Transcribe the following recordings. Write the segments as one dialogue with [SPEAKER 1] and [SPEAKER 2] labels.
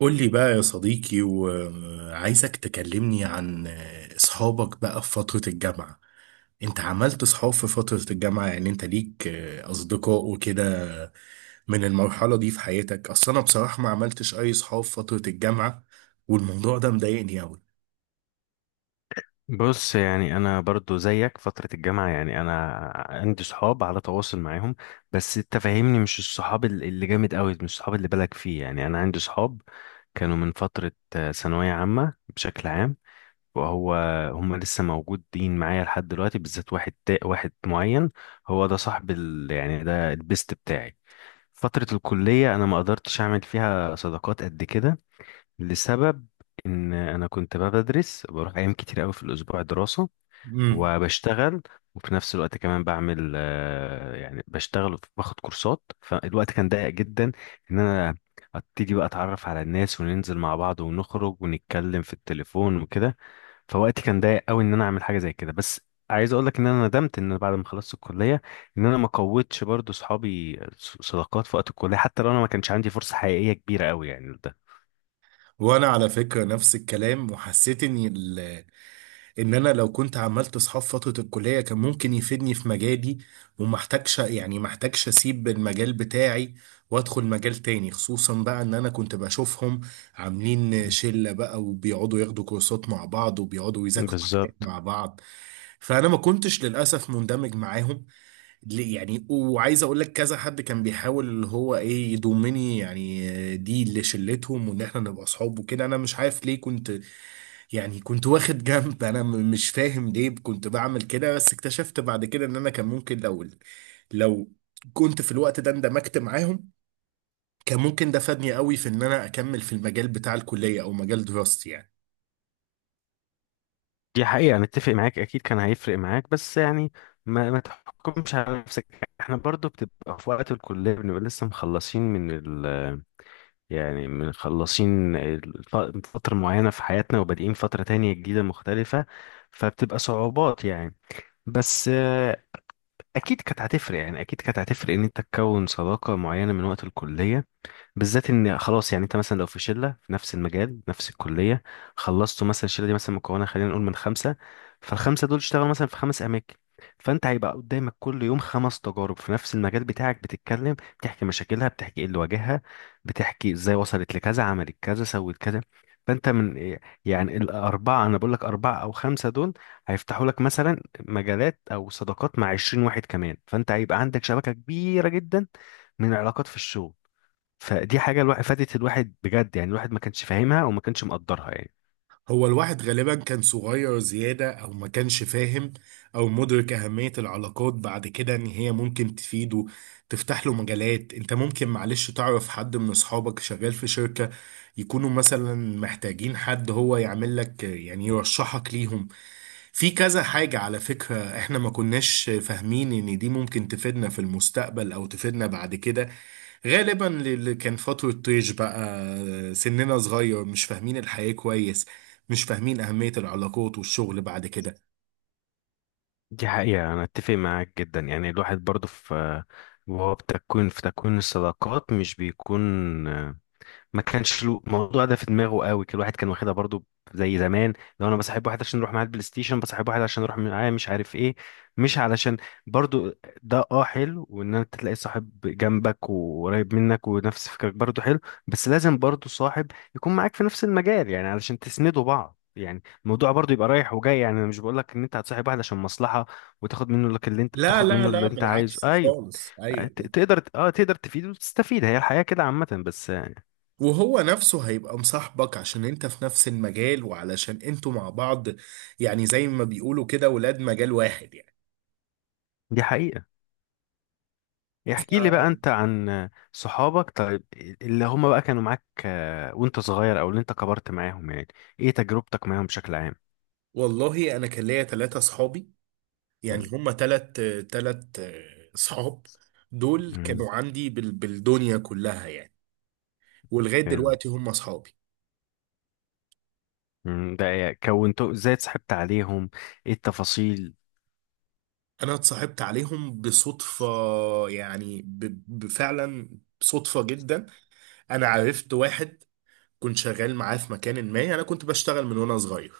[SPEAKER 1] قول لي بقى يا صديقي وعايزك تكلمني عن اصحابك بقى في فترة الجامعة. انت عملت اصحاب في فترة الجامعة؟ يعني انت ليك اصدقاء وكده من المرحلة دي في حياتك؟ اصل انا بصراحة ما عملتش اي اصحاب في فترة الجامعة، والموضوع ده مضايقني اوي.
[SPEAKER 2] بص، يعني انا برضو زيك فترة الجامعة. يعني انا عندي صحاب على تواصل معاهم. بس انت فاهمني، مش الصحاب اللي جامد قوي، مش الصحاب اللي بالك فيه. يعني انا عندي صحاب كانوا من فترة ثانوية عامة بشكل عام، وهو هم لسه موجودين معايا لحد دلوقتي، بالذات واحد معين. هو ده صاحب يعني ده البيست بتاعي. فترة الكلية انا ما قدرتش اعمل فيها صداقات قد كده، لسبب ان انا كنت بقى بدرس، بروح ايام كتير قوي في الاسبوع دراسة،
[SPEAKER 1] امم.
[SPEAKER 2] وبشتغل، وفي نفس الوقت كمان بعمل يعني بشتغل وباخد كورسات. فالوقت كان ضيق جدا ان انا ابتدي بقى اتعرف على الناس وننزل مع بعض ونخرج ونتكلم في التليفون وكده. فوقتي كان ضيق قوي ان انا اعمل حاجه زي كده. بس عايز اقول لك ان انا ندمت، ان أنا بعد ما خلصت الكليه، ان انا ما قوتش برضو صحابي صداقات في وقت الكليه، حتى لو انا ما كانش عندي فرصه حقيقيه كبيره قوي، يعني ده.
[SPEAKER 1] وانا على فكرة نفس الكلام، وحسيت اني ان انا لو كنت عملت اصحاب فترة الكلية كان ممكن يفيدني في مجالي، ومحتاجش يعني محتاجش اسيب المجال بتاعي وادخل مجال تاني، خصوصا بقى ان انا كنت بشوفهم عاملين شلة بقى، وبيقعدوا ياخدوا كورسات مع بعض، وبيقعدوا يذاكروا حاجات
[SPEAKER 2] بالظبط.
[SPEAKER 1] مع بعض. فانا ما كنتش للاسف مندمج معاهم. يعني وعايز اقول لك كذا حد كان بيحاول اللي هو ايه يضمني، يعني دي اللي شلتهم، وان احنا نبقى اصحاب وكده. انا مش عارف ليه كنت، يعني كنت واخد جنب، انا مش فاهم ليه كنت بعمل كده. بس اكتشفت بعد كده ان انا كان ممكن، لو كنت في الوقت ده اندمجت معاهم كان ممكن ده فادني قوي في ان انا اكمل في المجال بتاع الكلية او مجال دراستي يعني.
[SPEAKER 2] دي حقيقة، أنا متفق معاك، أكيد كان هيفرق معاك. بس يعني ما تحكمش على نفسك. احنا برضو بتبقى في وقت الكلية بنبقى لسه مخلصين من ال يعني فترة معينة في حياتنا، وبادئين فترة تانية جديدة مختلفة. فبتبقى صعوبات يعني. بس أكيد كانت هتفرق، يعني أكيد كانت هتفرق إن أنت تكون صداقة معينة من وقت الكلية، بالذات ان خلاص. يعني انت مثلا لو في شله في نفس المجال نفس الكليه، خلصتوا، مثلا الشله دي مثلا مكونه خلينا نقول من خمسه، فالخمسه دول اشتغلوا مثلا في خمس اماكن، فانت هيبقى قدامك كل يوم خمس تجارب في نفس المجال بتاعك، بتتكلم، بتحكي مشاكلها، بتحكي ايه اللي واجهها، بتحكي ازاي وصلت لكذا، عملت كذا، سوت كذا. فانت من يعني الاربعه، انا بقول لك اربعه او خمسه دول، هيفتحوا لك مثلا مجالات او صداقات مع 20 واحد كمان، فانت هيبقى عندك شبكه كبيره جدا من العلاقات في الشغل. فدي حاجة الواحد فادت الواحد بجد، يعني الواحد ما كانش فاهمها وما كانش مقدرها يعني.
[SPEAKER 1] هو الواحد غالبا كان صغير زيادة، أو ما كانش فاهم أو مدرك أهمية العلاقات بعد كده، إن هي ممكن تفيده، تفتح له مجالات. أنت ممكن معلش تعرف حد من أصحابك شغال في شركة، يكونوا مثلا محتاجين حد، هو يعمل لك يعني يرشحك ليهم في كذا حاجة. على فكرة احنا ما كناش فاهمين ان دي ممكن تفيدنا في المستقبل او تفيدنا بعد كده. غالبا اللي كان فترة طيش بقى، سننا صغير، مش فاهمين الحياة كويس، مش فاهمين أهمية العلاقات والشغل بعد كده.
[SPEAKER 2] دي حقيقة، أنا أتفق معاك جدا. يعني الواحد برضه، في وهو بتكوين في تكوين الصداقات مش بيكون، ما كانش الموضوع ده في دماغه قوي. كل واحد كان واخدها برضو زي زمان، لو انا بصاحب واحد عشان نروح معاه البلاي ستيشن، بصاحب واحد عشان اروح معاه مش عارف ايه، مش علشان برضو. ده اه، حلو وان انت تلاقي صاحب جنبك وقريب منك ونفس فكرك، برضو حلو. بس لازم برضو صاحب يكون معاك في نفس المجال، يعني علشان تسندوا بعض، يعني الموضوع برضو يبقى رايح وجاي. يعني انا مش بقول لك ان انت هتصاحب واحد عشان مصلحة وتاخد منه لك اللي انت،
[SPEAKER 1] لا
[SPEAKER 2] وتاخد
[SPEAKER 1] لا
[SPEAKER 2] منه اللي
[SPEAKER 1] لا،
[SPEAKER 2] انت عايزه،
[SPEAKER 1] بالعكس
[SPEAKER 2] ايوه.
[SPEAKER 1] خالص. أيوه.
[SPEAKER 2] تقدر اه تقدر تفيد وتستفيد، هي الحياة كده عامة، بس.
[SPEAKER 1] وهو نفسه هيبقى مصاحبك عشان انت في نفس المجال، وعلشان انتوا مع بعض، يعني زي ما بيقولوا كده ولاد مجال واحد يعني.
[SPEAKER 2] دي حقيقة. احكي لي بقى انت عن صحابك، طيب، اللي هم بقى كانوا معاك وانت صغير، او اللي انت كبرت معاهم. يعني ايه تجربتك معاهم بشكل عام؟
[SPEAKER 1] والله انا كان ليا ثلاثة صحابي،
[SPEAKER 2] مم.
[SPEAKER 1] يعني هما ثلاث ثلاث صحاب. دول
[SPEAKER 2] مم.
[SPEAKER 1] كانوا عندي بالدنيا كلها يعني. ولغاية
[SPEAKER 2] حلو.
[SPEAKER 1] دلوقتي هم صحابي.
[SPEAKER 2] مم. ده إيه؟ كونتوا ازاي، اتصاحبت عليهم؟ ايه التفاصيل؟
[SPEAKER 1] انا اتصاحبت عليهم بصدفة، يعني فعلا صدفة جدا. انا عرفت واحد كنت شغال معاه في مكان، ما انا كنت بشتغل من وانا صغير،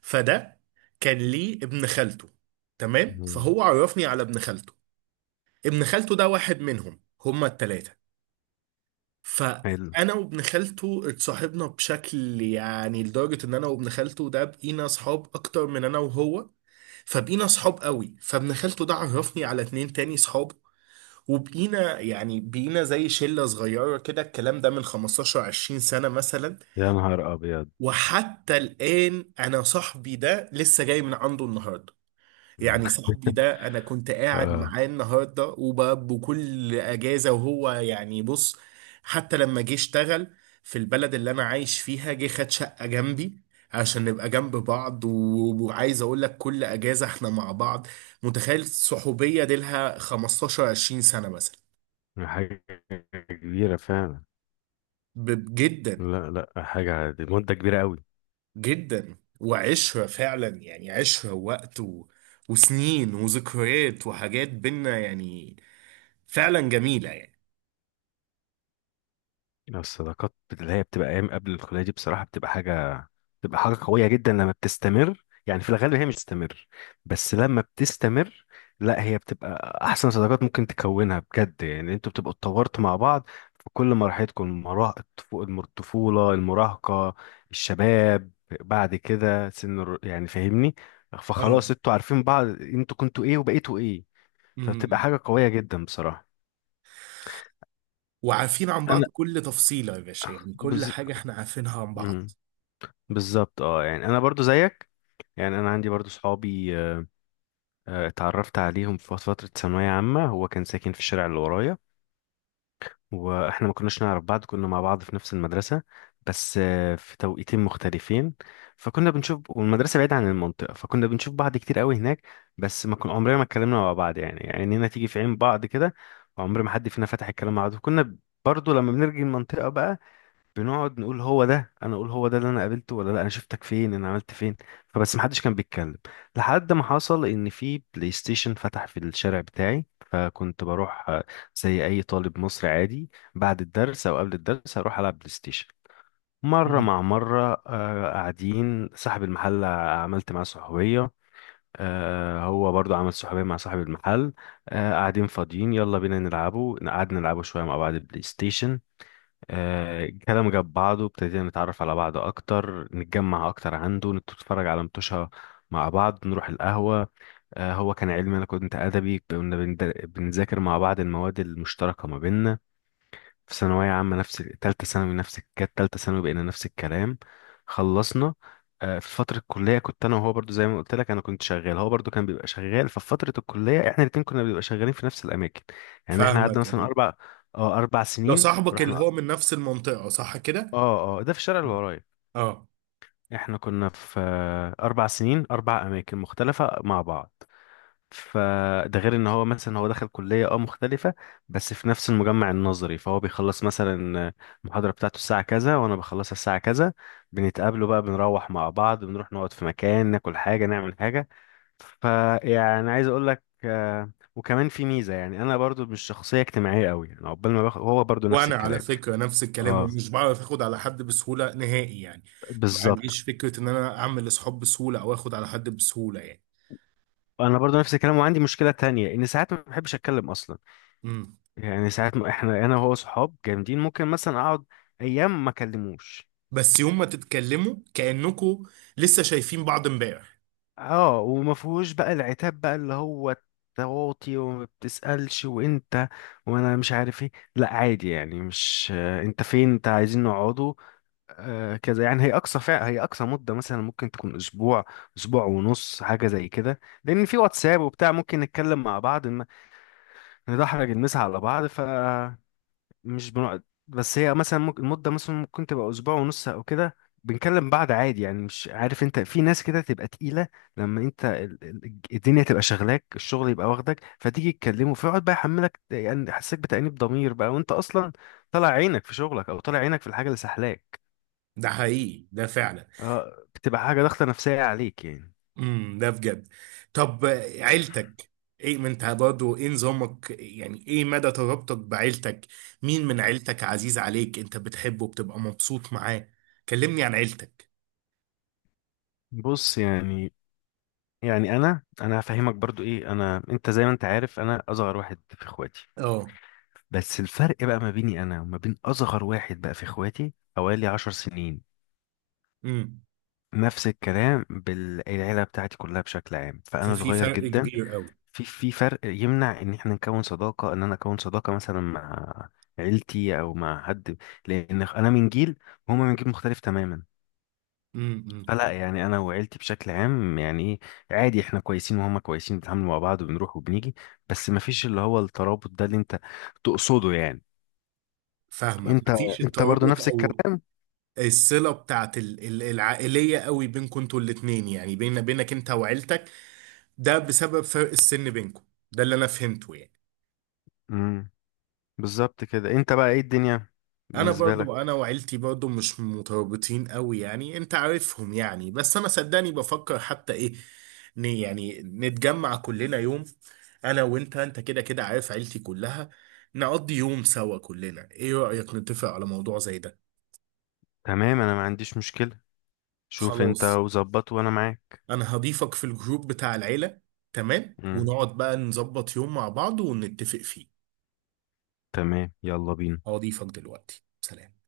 [SPEAKER 1] فده كان ليه ابن خالته. تمام،
[SPEAKER 2] مم.
[SPEAKER 1] فهو عرفني على ابن خالته. ابن خالته ده واحد منهم، هما التلاتة.
[SPEAKER 2] حلو.
[SPEAKER 1] فانا وابن خالته اتصاحبنا بشكل يعني، لدرجة ان انا وابن خالته ده بقينا اصحاب اكتر من انا وهو. فبقينا صحاب قوي. فابن خالته ده عرفني على اتنين تاني صحاب، وبقينا يعني بقينا زي شلة صغيرة كده. الكلام ده من 15 20 سنة مثلا.
[SPEAKER 2] يا نهار ابيض.
[SPEAKER 1] وحتى الآن أنا صاحبي ده لسه جاي من عنده النهاردة.
[SPEAKER 2] مم.
[SPEAKER 1] يعني صاحبي ده أنا كنت قاعد
[SPEAKER 2] اه.
[SPEAKER 1] معاه النهاردة، وبكل أجازة، وهو يعني بص، حتى لما جه اشتغل في البلد اللي أنا عايش فيها جه خد شقة جنبي عشان نبقى جنب بعض. وعايز أقول لك كل أجازة احنا مع بعض. متخيل؟ صحوبية دي لها 15 20 سنة مثلا.
[SPEAKER 2] حاجه كبيره فعلا.
[SPEAKER 1] جدا
[SPEAKER 2] لا لا، حاجه دي مده كبيره قوي.
[SPEAKER 1] جدا. وعشرة فعلا، يعني عشرة ووقت وسنين وذكريات وحاجات بينا يعني، فعلا جميلة يعني.
[SPEAKER 2] يعني الصداقات اللي هي بتبقى ايام قبل الكليه دي بصراحه بتبقى حاجه، بتبقى حاجه قويه جدا لما بتستمر. يعني في الغالب هي مش بتستمر، بس لما بتستمر لا هي بتبقى احسن صداقات ممكن تكونها بجد. يعني انتوا بتبقوا اتطورتوا مع بعض في كل مراحلكم، المراهق، الطفوله، المراهقه، الشباب، بعد كده سن يعني فاهمني.
[SPEAKER 1] اه.
[SPEAKER 2] فخلاص انتوا عارفين بعض، انتوا كنتوا ايه وبقيتوا ايه. فبتبقى
[SPEAKER 1] مم.
[SPEAKER 2] حاجه قويه جدا بصراحه.
[SPEAKER 1] وعارفين عن
[SPEAKER 2] انا
[SPEAKER 1] بعض كل تفصيلة يا باشا، يعني كل
[SPEAKER 2] بز...
[SPEAKER 1] حاجة احنا عارفينها عن بعض.
[SPEAKER 2] مم. بالظبط، اه، يعني انا برضو زيك. يعني انا عندي برضو صحابي اتعرفت عليهم في فترة ثانوية عامة. هو كان ساكن في الشارع اللي ورايا، واحنا ما كناش نعرف بعض. كنا مع بعض في نفس المدرسة بس في توقيتين مختلفين، فكنا بنشوف، والمدرسة بعيدة عن المنطقة، فكنا بنشوف بعض كتير قوي هناك. بس ما كنا عمرنا ما اتكلمنا مع بعض، يعني عينينا تيجي في عين بعض كده، وعمر ما حد فينا فتح الكلام مع بعض. وكنا برضو لما بنرجع المنطقة بقى بنقعد نقول، هو ده، انا اقول هو ده اللي انا قابلته ولا لا، انا شفتك فين، انا عملت فين. فبس محدش كان بيتكلم. لحد ما حصل ان في بلاي ستيشن فتح في الشارع بتاعي، فكنت بروح زي اي طالب مصري عادي بعد الدرس او قبل الدرس اروح العب بلاي ستيشن. مره
[SPEAKER 1] مم.
[SPEAKER 2] مع مره قاعدين، صاحب المحل عملت معاه صحوبيه، هو برضو عمل صحوبيه مع صاحب المحل، قاعدين فاضيين، يلا بينا نلعبه. قعدنا نلعبه شويه مع بعض البلاي ستيشن. كلام جاب بعضه، ابتدينا نتعرف على بعض اكتر، نتجمع اكتر عنده، نتفرج على متوشة مع بعض، نروح القهوة. هو كان علمي، انا كنت ادبي، كنا بنذاكر مع بعض المواد المشتركة ما بيننا في ثانوية عامة. نفس تالتة ثانوي، نفس كانت تالتة ثانوي، بقينا نفس الكلام. خلصنا في فترة الكلية كنت أنا وهو برضو زي ما قلت لك، أنا كنت شغال، هو برضو كان بيبقى شغال. ففي فترة الكلية إحنا الاتنين كنا بنبقى شغالين في نفس الأماكن. يعني إحنا قعدنا
[SPEAKER 1] فاهمك
[SPEAKER 2] مثلا
[SPEAKER 1] يعني.
[SPEAKER 2] أربع اه أربع
[SPEAKER 1] ده
[SPEAKER 2] سنين
[SPEAKER 1] صاحبك اللي
[SPEAKER 2] رحنا
[SPEAKER 1] هو من نفس المنطقة، صح كده؟
[SPEAKER 2] اه، اه، ده في الشارع اللي
[SPEAKER 1] مم.
[SPEAKER 2] ورايا.
[SPEAKER 1] اه.
[SPEAKER 2] احنا كنا في 4 سنين، اربع اماكن مختلفة مع بعض. فده غير ان هو مثلا هو دخل كلية اه مختلفة بس في نفس المجمع النظري، فهو بيخلص مثلا المحاضرة بتاعته الساعة كذا وانا بخلصها الساعة كذا، بنتقابلوا بقى، بنروح مع بعض، بنروح نقعد في مكان، ناكل حاجة، نعمل حاجة. فيعني عايز اقول لك وكمان في ميزة، يعني انا برضو مش شخصية اجتماعية قوي، يعني عقبال ما باخد، هو برضو نفس
[SPEAKER 1] وانا على
[SPEAKER 2] الكلام.
[SPEAKER 1] فكرة نفس الكلام،
[SPEAKER 2] اه
[SPEAKER 1] ومش بعرف اخد على حد بسهولة نهائي يعني. ما
[SPEAKER 2] بالظبط.
[SPEAKER 1] عنديش فكرة ان انا اعمل اصحاب بسهولة او اخد على حد بسهولة يعني.
[SPEAKER 2] انا برضو نفس الكلام، وعندي مشكله تانية ان ساعات ما بحبش اتكلم اصلا.
[SPEAKER 1] مم.
[SPEAKER 2] يعني ساعات ما احنا انا وهو صحاب جامدين، ممكن مثلا اقعد ايام ما اكلموش.
[SPEAKER 1] بس يوم ما تتكلموا كأنكوا لسه شايفين بعض امبارح.
[SPEAKER 2] اه، وما فيهوش بقى العتاب بقى اللي هو تواطي وما بتسالش وانت، وانا مش عارف ايه. لا عادي يعني، مش انت فين، انت عايزين نقعدوا، كذا. يعني هي اقصى هي اقصى مده مثلا ممكن تكون اسبوع، اسبوع ونص حاجه زي كده، لان في واتساب وبتاع ممكن نتكلم مع بعض. ندحرج المسا على بعض، مش بنقعد. بس هي مثلا ممكن المدة مثلا ممكن تبقى أسبوع ونص أو كده، بنكلم بعض عادي. يعني مش عارف، أنت في ناس كده تبقى تقيلة، لما أنت الدنيا تبقى شغلاك، الشغل يبقى واخدك، فتيجي تكلمه فيقعد بقى يحملك، يعني يحسسك بتأنيب ضمير، بقى وأنت أصلا طالع عينك في شغلك أو طالع عينك في الحاجة اللي سحلاك.
[SPEAKER 1] ده حقيقي ده فعلا.
[SPEAKER 2] أه بتبقى حاجة ضغطة نفسية عليك يعني.
[SPEAKER 1] ده بجد. طب عيلتك، ايه، ما انت برضه ايه نظامك، يعني ايه مدى ترابطك بعيلتك؟ مين من عيلتك عزيز عليك انت بتحبه بتبقى مبسوط معاه؟ كلمني عن عيلتك.
[SPEAKER 2] بص، يعني، يعني أنا هفهمك برضو إيه أنا. أنت زي ما أنت عارف، أنا أصغر واحد في إخواتي.
[SPEAKER 1] اه.
[SPEAKER 2] بس الفرق بقى ما بيني انا وما بين اصغر واحد بقى في اخواتي حوالي 10 سنين.
[SPEAKER 1] امم.
[SPEAKER 2] نفس الكلام بالعيله بتاعتي كلها بشكل عام، فانا
[SPEAKER 1] ففي
[SPEAKER 2] صغير
[SPEAKER 1] فرق
[SPEAKER 2] جدا.
[SPEAKER 1] كبير قوي.
[SPEAKER 2] في فرق يمنع ان احنا نكون صداقه، ان انا اكون صداقه مثلا مع عيلتي او مع حد، لان انا من جيل وهما من جيل مختلف تماما.
[SPEAKER 1] امم. امم.
[SPEAKER 2] فلا، يعني انا وعيلتي بشكل عام يعني ايه، عادي، احنا كويسين وهما كويسين، بنتعامل مع بعض وبنروح وبنيجي. بس ما فيش اللي هو الترابط ده اللي انت تقصده يعني.
[SPEAKER 1] فاهمك.
[SPEAKER 2] انت
[SPEAKER 1] مفيش
[SPEAKER 2] انت برضو
[SPEAKER 1] الترابط
[SPEAKER 2] نفس
[SPEAKER 1] او الصلة بتاعت العائلية قوي بينكم انتوا الاتنين، يعني بينك انت وعيلتك. ده بسبب فرق السن بينكم، ده اللي انا فهمته يعني.
[SPEAKER 2] الكلام. بالظبط كده، انت بقى ايه الدنيا
[SPEAKER 1] انا
[SPEAKER 2] بالنسبة
[SPEAKER 1] برضو
[SPEAKER 2] لك؟
[SPEAKER 1] انا وعيلتي برضو مش مترابطين قوي، يعني انت عارفهم يعني. بس انا صدقني بفكر حتى ايه، يعني نتجمع كلنا يوم. انا وانت، انت كده كده عارف عيلتي كلها. نقضي يوم سوا كلنا، ايه رأيك نتفق على موضوع زي ده؟
[SPEAKER 2] تمام، انا ما عنديش مشكلة، شوف انت
[SPEAKER 1] خلاص.
[SPEAKER 2] وظبط وانا معاك.
[SPEAKER 1] انا هضيفك في الجروب بتاع العيلة. تمام،
[SPEAKER 2] مم.
[SPEAKER 1] ونقعد بقى نظبط يوم مع بعض ونتفق فيه.
[SPEAKER 2] تمام، يلا بينا.
[SPEAKER 1] هضيفك دلوقتي. سلام.